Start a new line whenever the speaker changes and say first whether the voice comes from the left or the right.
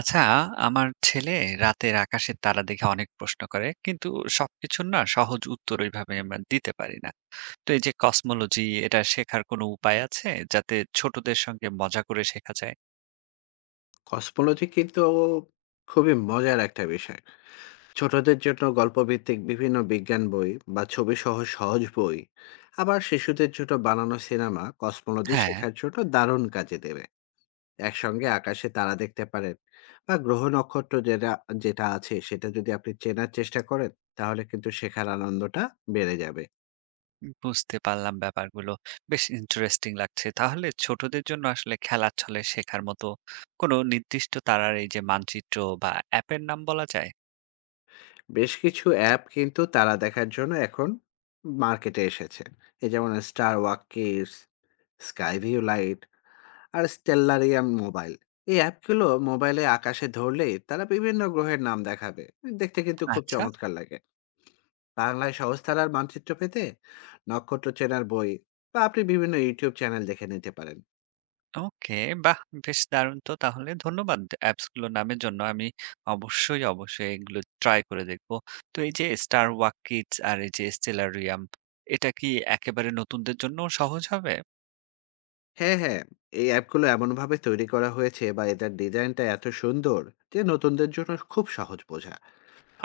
right: আচ্ছা, আমার ছেলে রাতের আকাশের তারা দেখে অনেক প্রশ্ন করে, কিন্তু সবকিছুর না সহজ উত্তর ওইভাবে আমরা দিতে পারি না। তো এই যে কসমোলজি, এটা শেখার কোনো উপায় আছে যাতে ছোটদের সঙ্গে মজা করে শেখা যায়?
left: কসমোলজি কিন্তু খুবই মজার একটা বিষয়। ছোটদের জন্য গল্পভিত্তিক বিভিন্ন বিজ্ঞান বই বা ছবিসহ সহজ বই, আবার শিশুদের জন্য বানানো সিনেমা কসমোলজি
right: হ্যাঁ,
left: শেখার জন্য দারুণ কাজে দেবে। একসঙ্গে আকাশে তারা দেখতে পারেন বা গ্রহ নক্ষত্র যেটা যেটা আছে সেটা যদি আপনি চেনার চেষ্টা করেন, তাহলে কিন্তু শেখার আনন্দটা বেড়ে যাবে।
right: বুঝতে পারলাম ব্যাপারগুলো বেশ ইন্টারেস্টিং লাগছে। তাহলে ছোটদের জন্য আসলে খেলার ছলে শেখার মতো কোনো নির্দিষ্ট তারার এই যে মানচিত্র বা অ্যাপের নাম বলা যায়?
left: বেশ কিছু অ্যাপ কিন্তু তারা দেখার জন্য এখন মার্কেটে এসেছে। এই যেমন Star Walk Kids, Skyview Lite আর স্টেলারিয়াম মোবাইল। এই অ্যাপগুলো মোবাইলে আকাশে ধরলেই তারা বিভিন্ন গ্রহের নাম দেখাবে। দেখতে কিন্তু খুব
right: আচ্ছা,
left: চমৎকার লাগে। বাংলায় সহজ তারার মানচিত্র পেতে নক্ষত্র চেনার বই বা আপনি বিভিন্ন ইউটিউব চ্যানেল দেখে নিতে পারেন।
right: ওকে, বাহ! বেশ দারুণ তো তাহলে। ধন্যবাদ অ্যাপস গুলোর নামের জন্য। আমি অবশ্যই এগুলো ট্রাই করে দেখব। তো এই যে Star Walk Kids আর এই যে Stellarium, এটা কি একেবারে নতুনদের জন্যও সহজ হবে?
left: হ্যাঁ, হ্যাঁ, এই অ্যাপগুলো এমনভাবে তৈরি করা হয়েছে বা এদের ডিজাইনটা এত সুন্দর যে নতুনদের জন্য খুব সহজ বোঝা।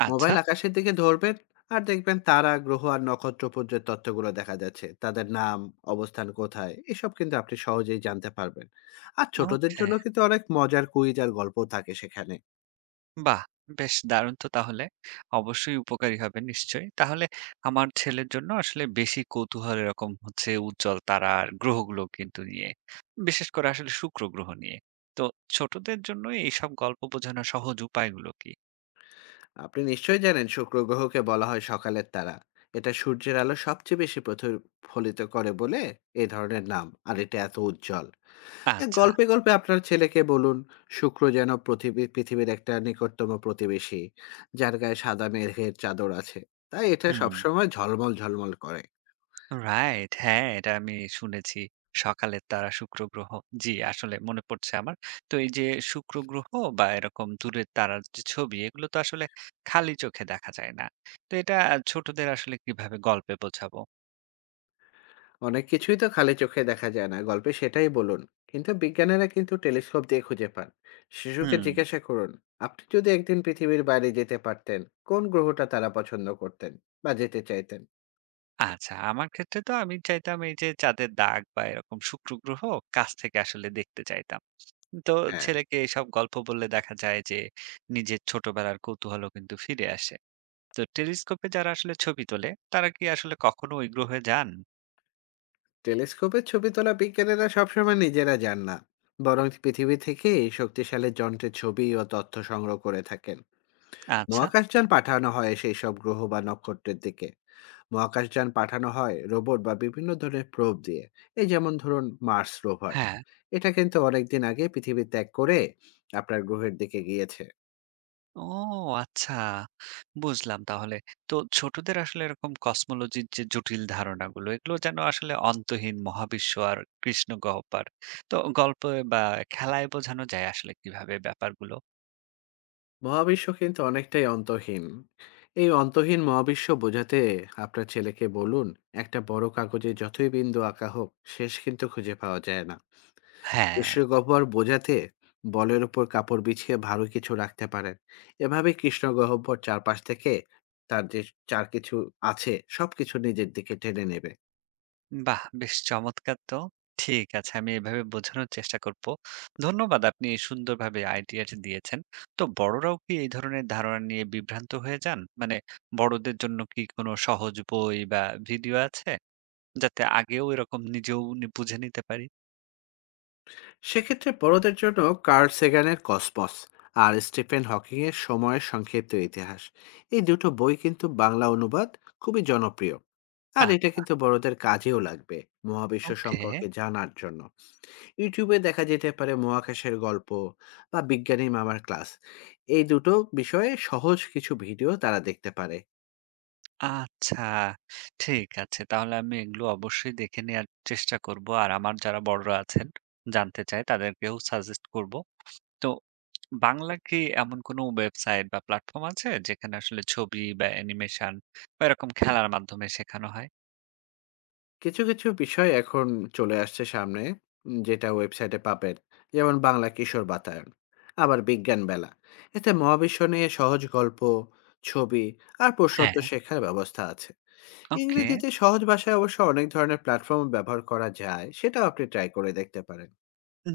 right: আচ্ছা,
left: মোবাইল আকাশের দিকে ধরবেন আর দেখবেন তারা, গ্রহ আর নক্ষত্রপুঞ্জের তথ্যগুলো দেখা যাচ্ছে, তাদের নাম, অবস্থান কোথায় এসব কিন্তু আপনি সহজেই জানতে পারবেন। আর ছোটদের
right: ওকে।
left: জন্য কিন্তু অনেক মজার কুইজ আর গল্প থাকে সেখানে।
right: বাহ! বেশ দারুণ তো তাহলে। অবশ্যই উপকারী হবে নিশ্চয়ই। তাহলে আমার ছেলের জন্য আসলে বেশি কৌতূহল এরকম হচ্ছে উজ্জ্বল তারা আর গ্রহগুলো কিন্তু নিয়ে। বিশেষ করে আসলে শুক্র গ্রহ নিয়ে। তো ছোটদের জন্য এইসব গল্প বোঝানোর সহজ উপায়গুলো কি?
left: আপনি নিশ্চয়ই জানেন শুক্র গ্রহকে বলা হয় সকালের তারা। এটা সূর্যের আলো সবচেয়ে বেশি প্রতিফলিত করে বলে এ ধরনের নাম, আর এটা এত উজ্জ্বল। এ
right: আচ্ছা।
left: গল্পে, গল্পে আপনার ছেলেকে বলুন, শুক্র যেন পৃথিবীর একটা নিকটতম প্রতিবেশী, যার গায়ে সাদা মেঘের চাদর আছে। তাই এটা
right: হুম।
left: সবসময় ঝলমল, ঝলমল করে।
right: রাইট। হ্যাঁ, এটা আমি শুনেছি। সকালের তারা শুক্র গ্রহ। জি, আসলে মনে পড়ছে আমার। তো এই যে শুক্র গ্রহ বা এরকম দূরের তারার যে ছবি, এগুলো তো আসলে খালি চোখে দেখা যায় না। তো এটা ছোটদের আসলে কিভাবে গল্পে বোঝাবো?
left: অনেক কিছুই তো খালি চোখে দেখা যায় না। গল্পে সেটাই বলুন। কিন্তু বিজ্ঞানীরা কিন্তু টেলিস্কোপ দিয়ে খুঁজে পান। শিশুকে
right: হুম,
left: জিজ্ঞাসা করুন, আপনি যদি একদিন পৃথিবীর বাইরে যেতে পারতেন, কোন গ্রহটা তারা পছন্দ করতেন বা যেতে চাইতেন?
right: আচ্ছা আমার ক্ষেত্রে তো আমি চাইতাম এই যে চাঁদের দাগ বা এরকম শুক্র গ্রহ কাছ থেকে আসলে দেখতে চাইতাম। তো
left: হ্যাঁ।
right: ছেলেকে এসব গল্প বললে দেখা যায় যে নিজের ছোটবেলার কৌতূহলও কিন্তু ফিরে আসে। তো টেলিস্কোপে যারা আসলে ছবি তোলে তারা কি আসলে কখনো ওই গ্রহে যান?
left: টেলিস্কোপে ছবি তোলা বিজ্ঞানীরা সবসময় নিজেরা যান না, বরং পৃথিবী থেকে এই শক্তিশালী যন্ত্রের ছবি ও তথ্য সংগ্রহ করে থাকেন।
right: আচ্ছা,
left: মহাকাশযান পাঠানো হয় সেই সব গ্রহ বা নক্ষত্রের দিকে। মহাকাশযান পাঠানো হয় রোবট বা বিভিন্ন ধরনের প্রোব দিয়ে। এই যেমন ধরুন মার্স রোভার,
right: হ্যাঁ।
left: এটা কিন্তু অনেকদিন আগে পৃথিবী ত্যাগ করে আপনার গ্রহের দিকে গিয়েছে।
right: ও আচ্ছা, বুঝলাম তাহলে। তো ছোটদের আসলে এরকম কসমোলজির যে জটিল ধারণাগুলো, এগুলো যেন আসলে অন্তহীন মহাবিশ্ব আর কৃষ্ণ গহ্বর। তো গল্পে বা খেলায় বোঝানো যায় আসলে কিভাবে ব্যাপারগুলো?
left: মহাবিশ্ব কিন্তু অনেকটাই অন্তহীন। এই অন্তহীন মহাবিশ্ব বোঝাতে আপনার ছেলেকে বলুন, একটা বড় কাগজে যতই বিন্দু আঁকা হোক, শেষ কিন্তু খুঁজে পাওয়া যায় না।
right: হ্যাঁ।
left: কৃষ্ণগহ্বর বোঝাতে বলের উপর কাপড় বিছিয়ে ভালো কিছু রাখতে পারেন। এভাবে কৃষ্ণগহ্বর চারপাশ থেকে তার যে চার কিছু আছে সবকিছু নিজের দিকে টেনে নেবে।
right: বাহ! বেশ চমৎকার তো। ঠিক আছে, আমি এভাবে বোঝানোর চেষ্টা করব। ধন্যবাদ, আপনি সুন্দরভাবে আইডিয়াটা দিয়েছেন। তো বড়রাও কি এই ধরনের ধারণা নিয়ে বিভ্রান্ত হয়ে যান? মানে বড়দের জন্য কি কোনো সহজ বই বা ভিডিও আছে, যাতে আগেও এরকম নিজেও বুঝে নিতে পারি?
left: সেক্ষেত্রে বড়দের জন্য কার্ল সেগানের কসমস আর স্টিফেন হকিংয়ের সময়ের সংক্ষিপ্ত ইতিহাস, এই দুটো বই কিন্তু বাংলা অনুবাদ খুবই জনপ্রিয়। আর এটা
right: আচ্ছা,
left: কিন্তু বড়দের কাজেও লাগবে মহাবিশ্ব
right: ওকে।
left: সম্পর্কে জানার জন্য। ইউটিউবে দেখা যেতে পারে মহাকাশের গল্প বা বিজ্ঞানী মামার ক্লাস, এই দুটো বিষয়ে সহজ কিছু ভিডিও তারা দেখতে পারে।
right: আচ্ছা, ঠিক আছে। তাহলে আমি এগুলো অবশ্যই দেখে নেয়ার চেষ্টা করব। আর আমার যারা বড়রা আছেন, জানতে চায়, তাদেরকেও সাজেস্ট করব। তো বাংলা কি এমন কোনো ওয়েবসাইট বা প্ল্যাটফর্ম আছে যেখানে আসলে ছবি বা অ্যানিমেশন বা এরকম খেলার মাধ্যমে শেখানো হয়?
left: কিছু বিষয় এখন চলে আসছে সামনে, যেটা ওয়েবসাইটে পাবেন। যেমন বাংলা কিশোর বাতায়ন, আবার বিজ্ঞান বেলা। এতে মহাবিশ্ব নিয়ে সহজ গল্প, ছবি আর
right: হ্যাঁ।
left: প্রশ্নোত্তর শেখার ব্যবস্থা আছে।
right: ওকে।
left: ইংরেজিতে সহজ ভাষায় অবশ্য অনেক ধরনের প্ল্যাটফর্ম ব্যবহার করা যায়, সেটাও আপনি ট্রাই করে দেখতে পারেন।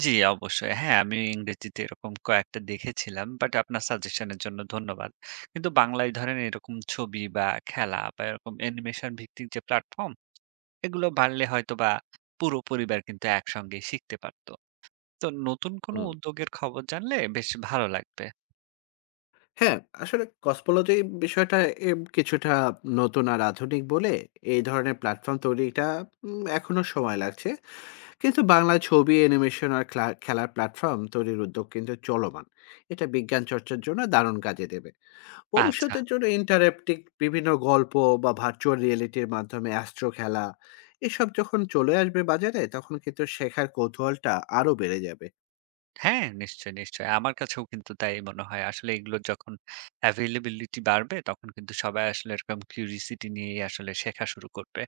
right: জি, অবশ্যই। হ্যাঁ, আমি ইংরেজিতে এরকম কয়েকটা দেখেছিলাম। বাট আপনার সাজেশনের জন্য ধন্যবাদ। কিন্তু বাংলায় ধরেন এরকম ছবি বা খেলা বা এরকম অ্যানিমেশন ভিত্তিক যে প্ল্যাটফর্ম, এগুলো বাড়লে হয়তোবা পুরো পরিবার কিন্তু একসঙ্গে শিখতে পারত। তো নতুন কোনো
left: হুম।
right: উদ্যোগের খবর জানলে বেশ ভালো লাগবে।
left: হ্যাঁ, আসলে কসমোলজি বিষয়টা কিছুটা নতুন আর আধুনিক বলে এই ধরনের প্ল্যাটফর্ম তৈরিটা এখনো সময় লাগছে। কিন্তু বাংলা ছবি, অ্যানিমেশন আর খেলার প্ল্যাটফর্ম তৈরির উদ্যোগ কিন্তু চলমান। এটা বিজ্ঞান চর্চার জন্য দারুণ কাজে দেবে।
right: আচ্ছা।
left: ভবিষ্যতের জন্য ইন্টারেক্টিভ বিভিন্ন গল্প বা ভার্চুয়াল রিয়েলিটির মাধ্যমে অ্যাস্ট্রো খেলা, এসব যখন চলে আসবে বাজারে তখন কিন্তু শেখার কৌতূহলটা আরো বেড়ে যাবে।
right: হ্যাঁ, নিশ্চয়ই। আমার কাছেও কিন্তু তাই মনে হয়। আসলে এগুলোর যখন availability বাড়বে তখন কিন্তু সবাই আসলে এরকম curiosity নিয়েই আসলে শেখা শুরু করবে।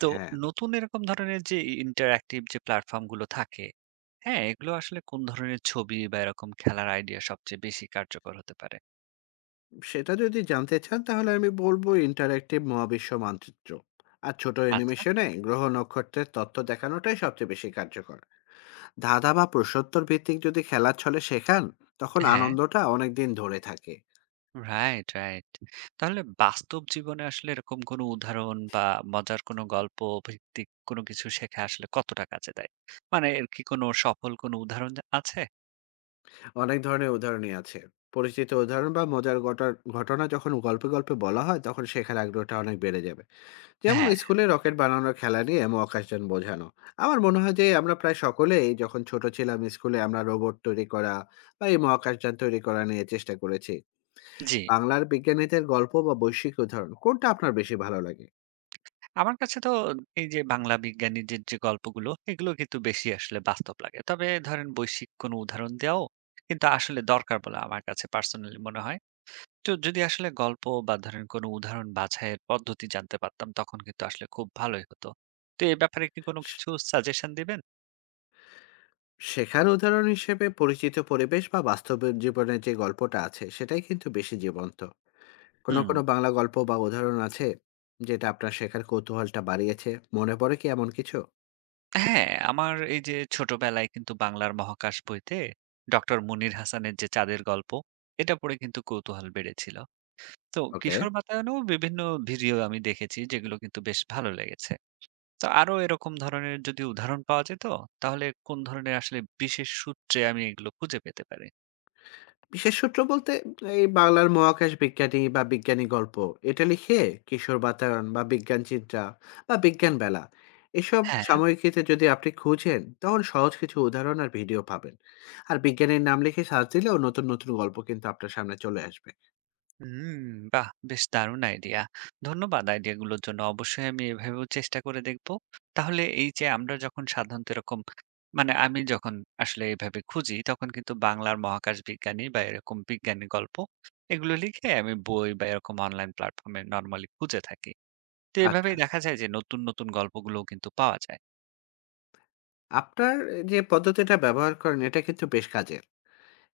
right: তো
left: হ্যাঁ,
right: নতুন এরকম ধরনের যে interactive যে প্ল্যাটফর্ম গুলো থাকে, হ্যাঁ, এগুলো আসলে কোন ধরনের ছবি বা এরকম খেলার আইডিয়া সবচেয়ে বেশি কার্যকর হতে পারে?
left: সেটা যদি জানতে চান তাহলে আমি বলব ইন্টারেক্টিভ মহাবিশ্ব মানচিত্র। আর ছোট
right: আচ্ছা,
left: অ্যানিমেশনে গ্রহ নক্ষত্রের তথ্য দেখানোটাই সবচেয়ে বেশি কার্যকর। ধাঁধা বা প্রশ্নোত্তর ভিত্তিক যদি খেলার ছলে শেখান তখন
right: হ্যাঁ।
left: আনন্দটা অনেক দিন ধরে থাকে।
right: রাইট। তাহলে বাস্তব জীবনে আসলে এরকম কোনো উদাহরণ বা মজার কোনো গল্প ভিত্তিক কোনো কিছু শেখা আসলে কতটা কাজে দেয়? মানে এর কি কোনো সফল কোনো উদাহরণ আছে?
left: অনেক ধরনের উদাহরণই আছে। পরিচিত উদাহরণ বা মজার ঘটনা ঘটনা যখন গল্পে গল্পে বলা হয় তখন শেখার আগ্রহটা অনেক বেড়ে যাবে। যেমন
right: হ্যাঁ,
left: স্কুলে রকেট বানানোর খেলা নিয়ে মহাকাশযান বোঝানো। আমার মনে হয় যে আমরা প্রায় সকলেই যখন ছোট ছিলাম স্কুলে আমরা রোবট তৈরি করা বা এই মহাকাশযান তৈরি করা নিয়ে চেষ্টা করেছি।
right: জি।
left: বাংলার বিজ্ঞানীদের গল্প বা বৈশ্বিক উদাহরণ, কোনটা আপনার বেশি ভালো লাগে?
right: আমার কাছে তো এই যে বাংলা বিজ্ঞানীদের যে গল্পগুলো, এগুলো কিন্তু বেশি আসলে বাস্তব লাগে। তবে ধরেন বৈশ্বিক কোনো উদাহরণ দেওয়াও কিন্তু আসলে দরকার বলে আমার কাছে পার্সোনালি মনে হয়। তো যদি আসলে গল্প বা ধরেন কোনো উদাহরণ বাছাইয়ের পদ্ধতি জানতে পারতাম তখন কিন্তু আসলে খুব ভালোই হতো। তো এ ব্যাপারে কি কোনো কিছু সাজেশন দিবেন?
left: শেখার উদাহরণ হিসেবে পরিচিত পরিবেশ বা বাস্তব জীবনের যে গল্পটা আছে সেটাই কিন্তু বেশি জীবন্ত। কোনো
right: হুম।
left: কোনো বাংলা গল্প বা উদাহরণ আছে যেটা আপনার শেখার কৌতূহলটা বাড়িয়েছে? মনে পড়ে কি এমন কিছু?
right: হ্যাঁ, আমার এই যে ছোটবেলায় কিন্তু বাংলার মহাকাশ বইতে ডক্টর মুনির হাসানের যে চাঁদের গল্প, এটা পড়ে কিন্তু কৌতূহল বেড়েছিল। তো
left: ওকে।
right: কিশোর বাতায়নেও বিভিন্ন ভিডিও আমি দেখেছি যেগুলো কিন্তু বেশ ভালো লেগেছে। তো আরো এরকম ধরনের যদি উদাহরণ পাওয়া যেত, তাহলে কোন ধরনের আসলে বিশেষ সূত্রে আমি এগুলো খুঁজে পেতে পারি?
left: বিশেষ সূত্র বলতে, এই বাংলার মহাকাশ বিজ্ঞানী বা বিজ্ঞানী গল্প, এটা লিখে কিশোর বাতায়ন বা বিজ্ঞান চিন্তা বা বিজ্ঞান বেলা, এসব
right: হ্যাঁ।
left: সাময়িকীতে যদি আপনি খুঁজেন তখন সহজ কিছু উদাহরণ আর ভিডিও পাবেন। আর বিজ্ঞানীর নাম লিখে সার্চ দিলেও নতুন নতুন গল্প কিন্তু আপনার সামনে চলে আসবে।
right: হুম, বাহ! বেশ দারুণ আইডিয়া। ধন্যবাদ আইডিয়াগুলোর জন্য। অবশ্যই আমি এভাবেও চেষ্টা করে দেখব। তাহলে এই যে আমরা যখন সাধারণত এরকম, মানে আমি যখন আসলে এভাবে খুঁজি তখন কিন্তু বাংলার মহাকাশ বিজ্ঞানী বা এরকম বিজ্ঞানী গল্প এগুলো লিখে আমি বই বা এরকম অনলাইন প্ল্যাটফর্মে নরমালি খুঁজে থাকি। তো
left: আচ্ছা,
right: এভাবেই দেখা যায় যে নতুন গল্পগুলোও কিন্তু পাওয়া যায়।
left: আপনার যে পদ্ধতিটা ব্যবহার করেন এটা কিন্তু বেশ কাজের।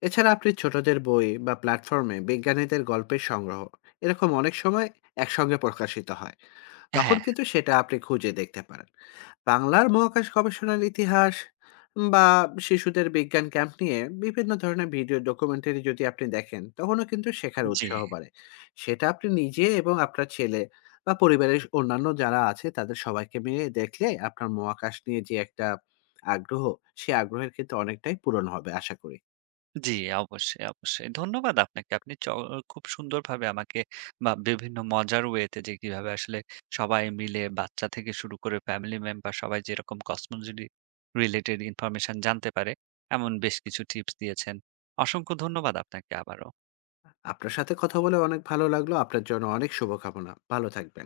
left: এছাড়া আপনি ছোটদের বই বা প্ল্যাটফর্মে বিজ্ঞানীদের গল্পের সংগ্রহ এরকম অনেক সময় একসঙ্গে প্রকাশিত হয়, তখন
right: হ্যাঁ,
left: কিন্তু সেটা আপনি খুঁজে দেখতে পারেন। বাংলার মহাকাশ গবেষণার ইতিহাস বা শিশুদের বিজ্ঞান ক্যাম্প নিয়ে বিভিন্ন ধরনের ভিডিও ডকুমেন্টারি যদি আপনি দেখেন তখনও কিন্তু শেখার
right: জি।
left: উৎসাহ বাড়ে। সেটা আপনি নিজে এবং আপনার ছেলে বা পরিবারের অন্যান্য যারা আছে তাদের সবাইকে মিলে দেখলে আপনার মহাকাশ নিয়ে যে একটা আগ্রহ, সে আগ্রহের কিন্তু অনেকটাই পূরণ হবে আশা করি।
right: জি, অবশ্যই। ধন্যবাদ আপনাকে। আপনি খুব সুন্দরভাবে আমাকে বা বিভিন্ন মজার ওয়েতে যে কিভাবে আসলে সবাই মিলে বাচ্চা থেকে শুরু করে ফ্যামিলি মেম্বার সবাই যেরকম কসমোলজি রিলেটেড ইনফরমেশন জানতে পারে, এমন বেশ কিছু টিপস দিয়েছেন। অসংখ্য ধন্যবাদ আপনাকে আবারও।
left: আপনার সাথে কথা বলে অনেক ভালো লাগলো। আপনার জন্য অনেক শুভকামনা। ভালো থাকবেন।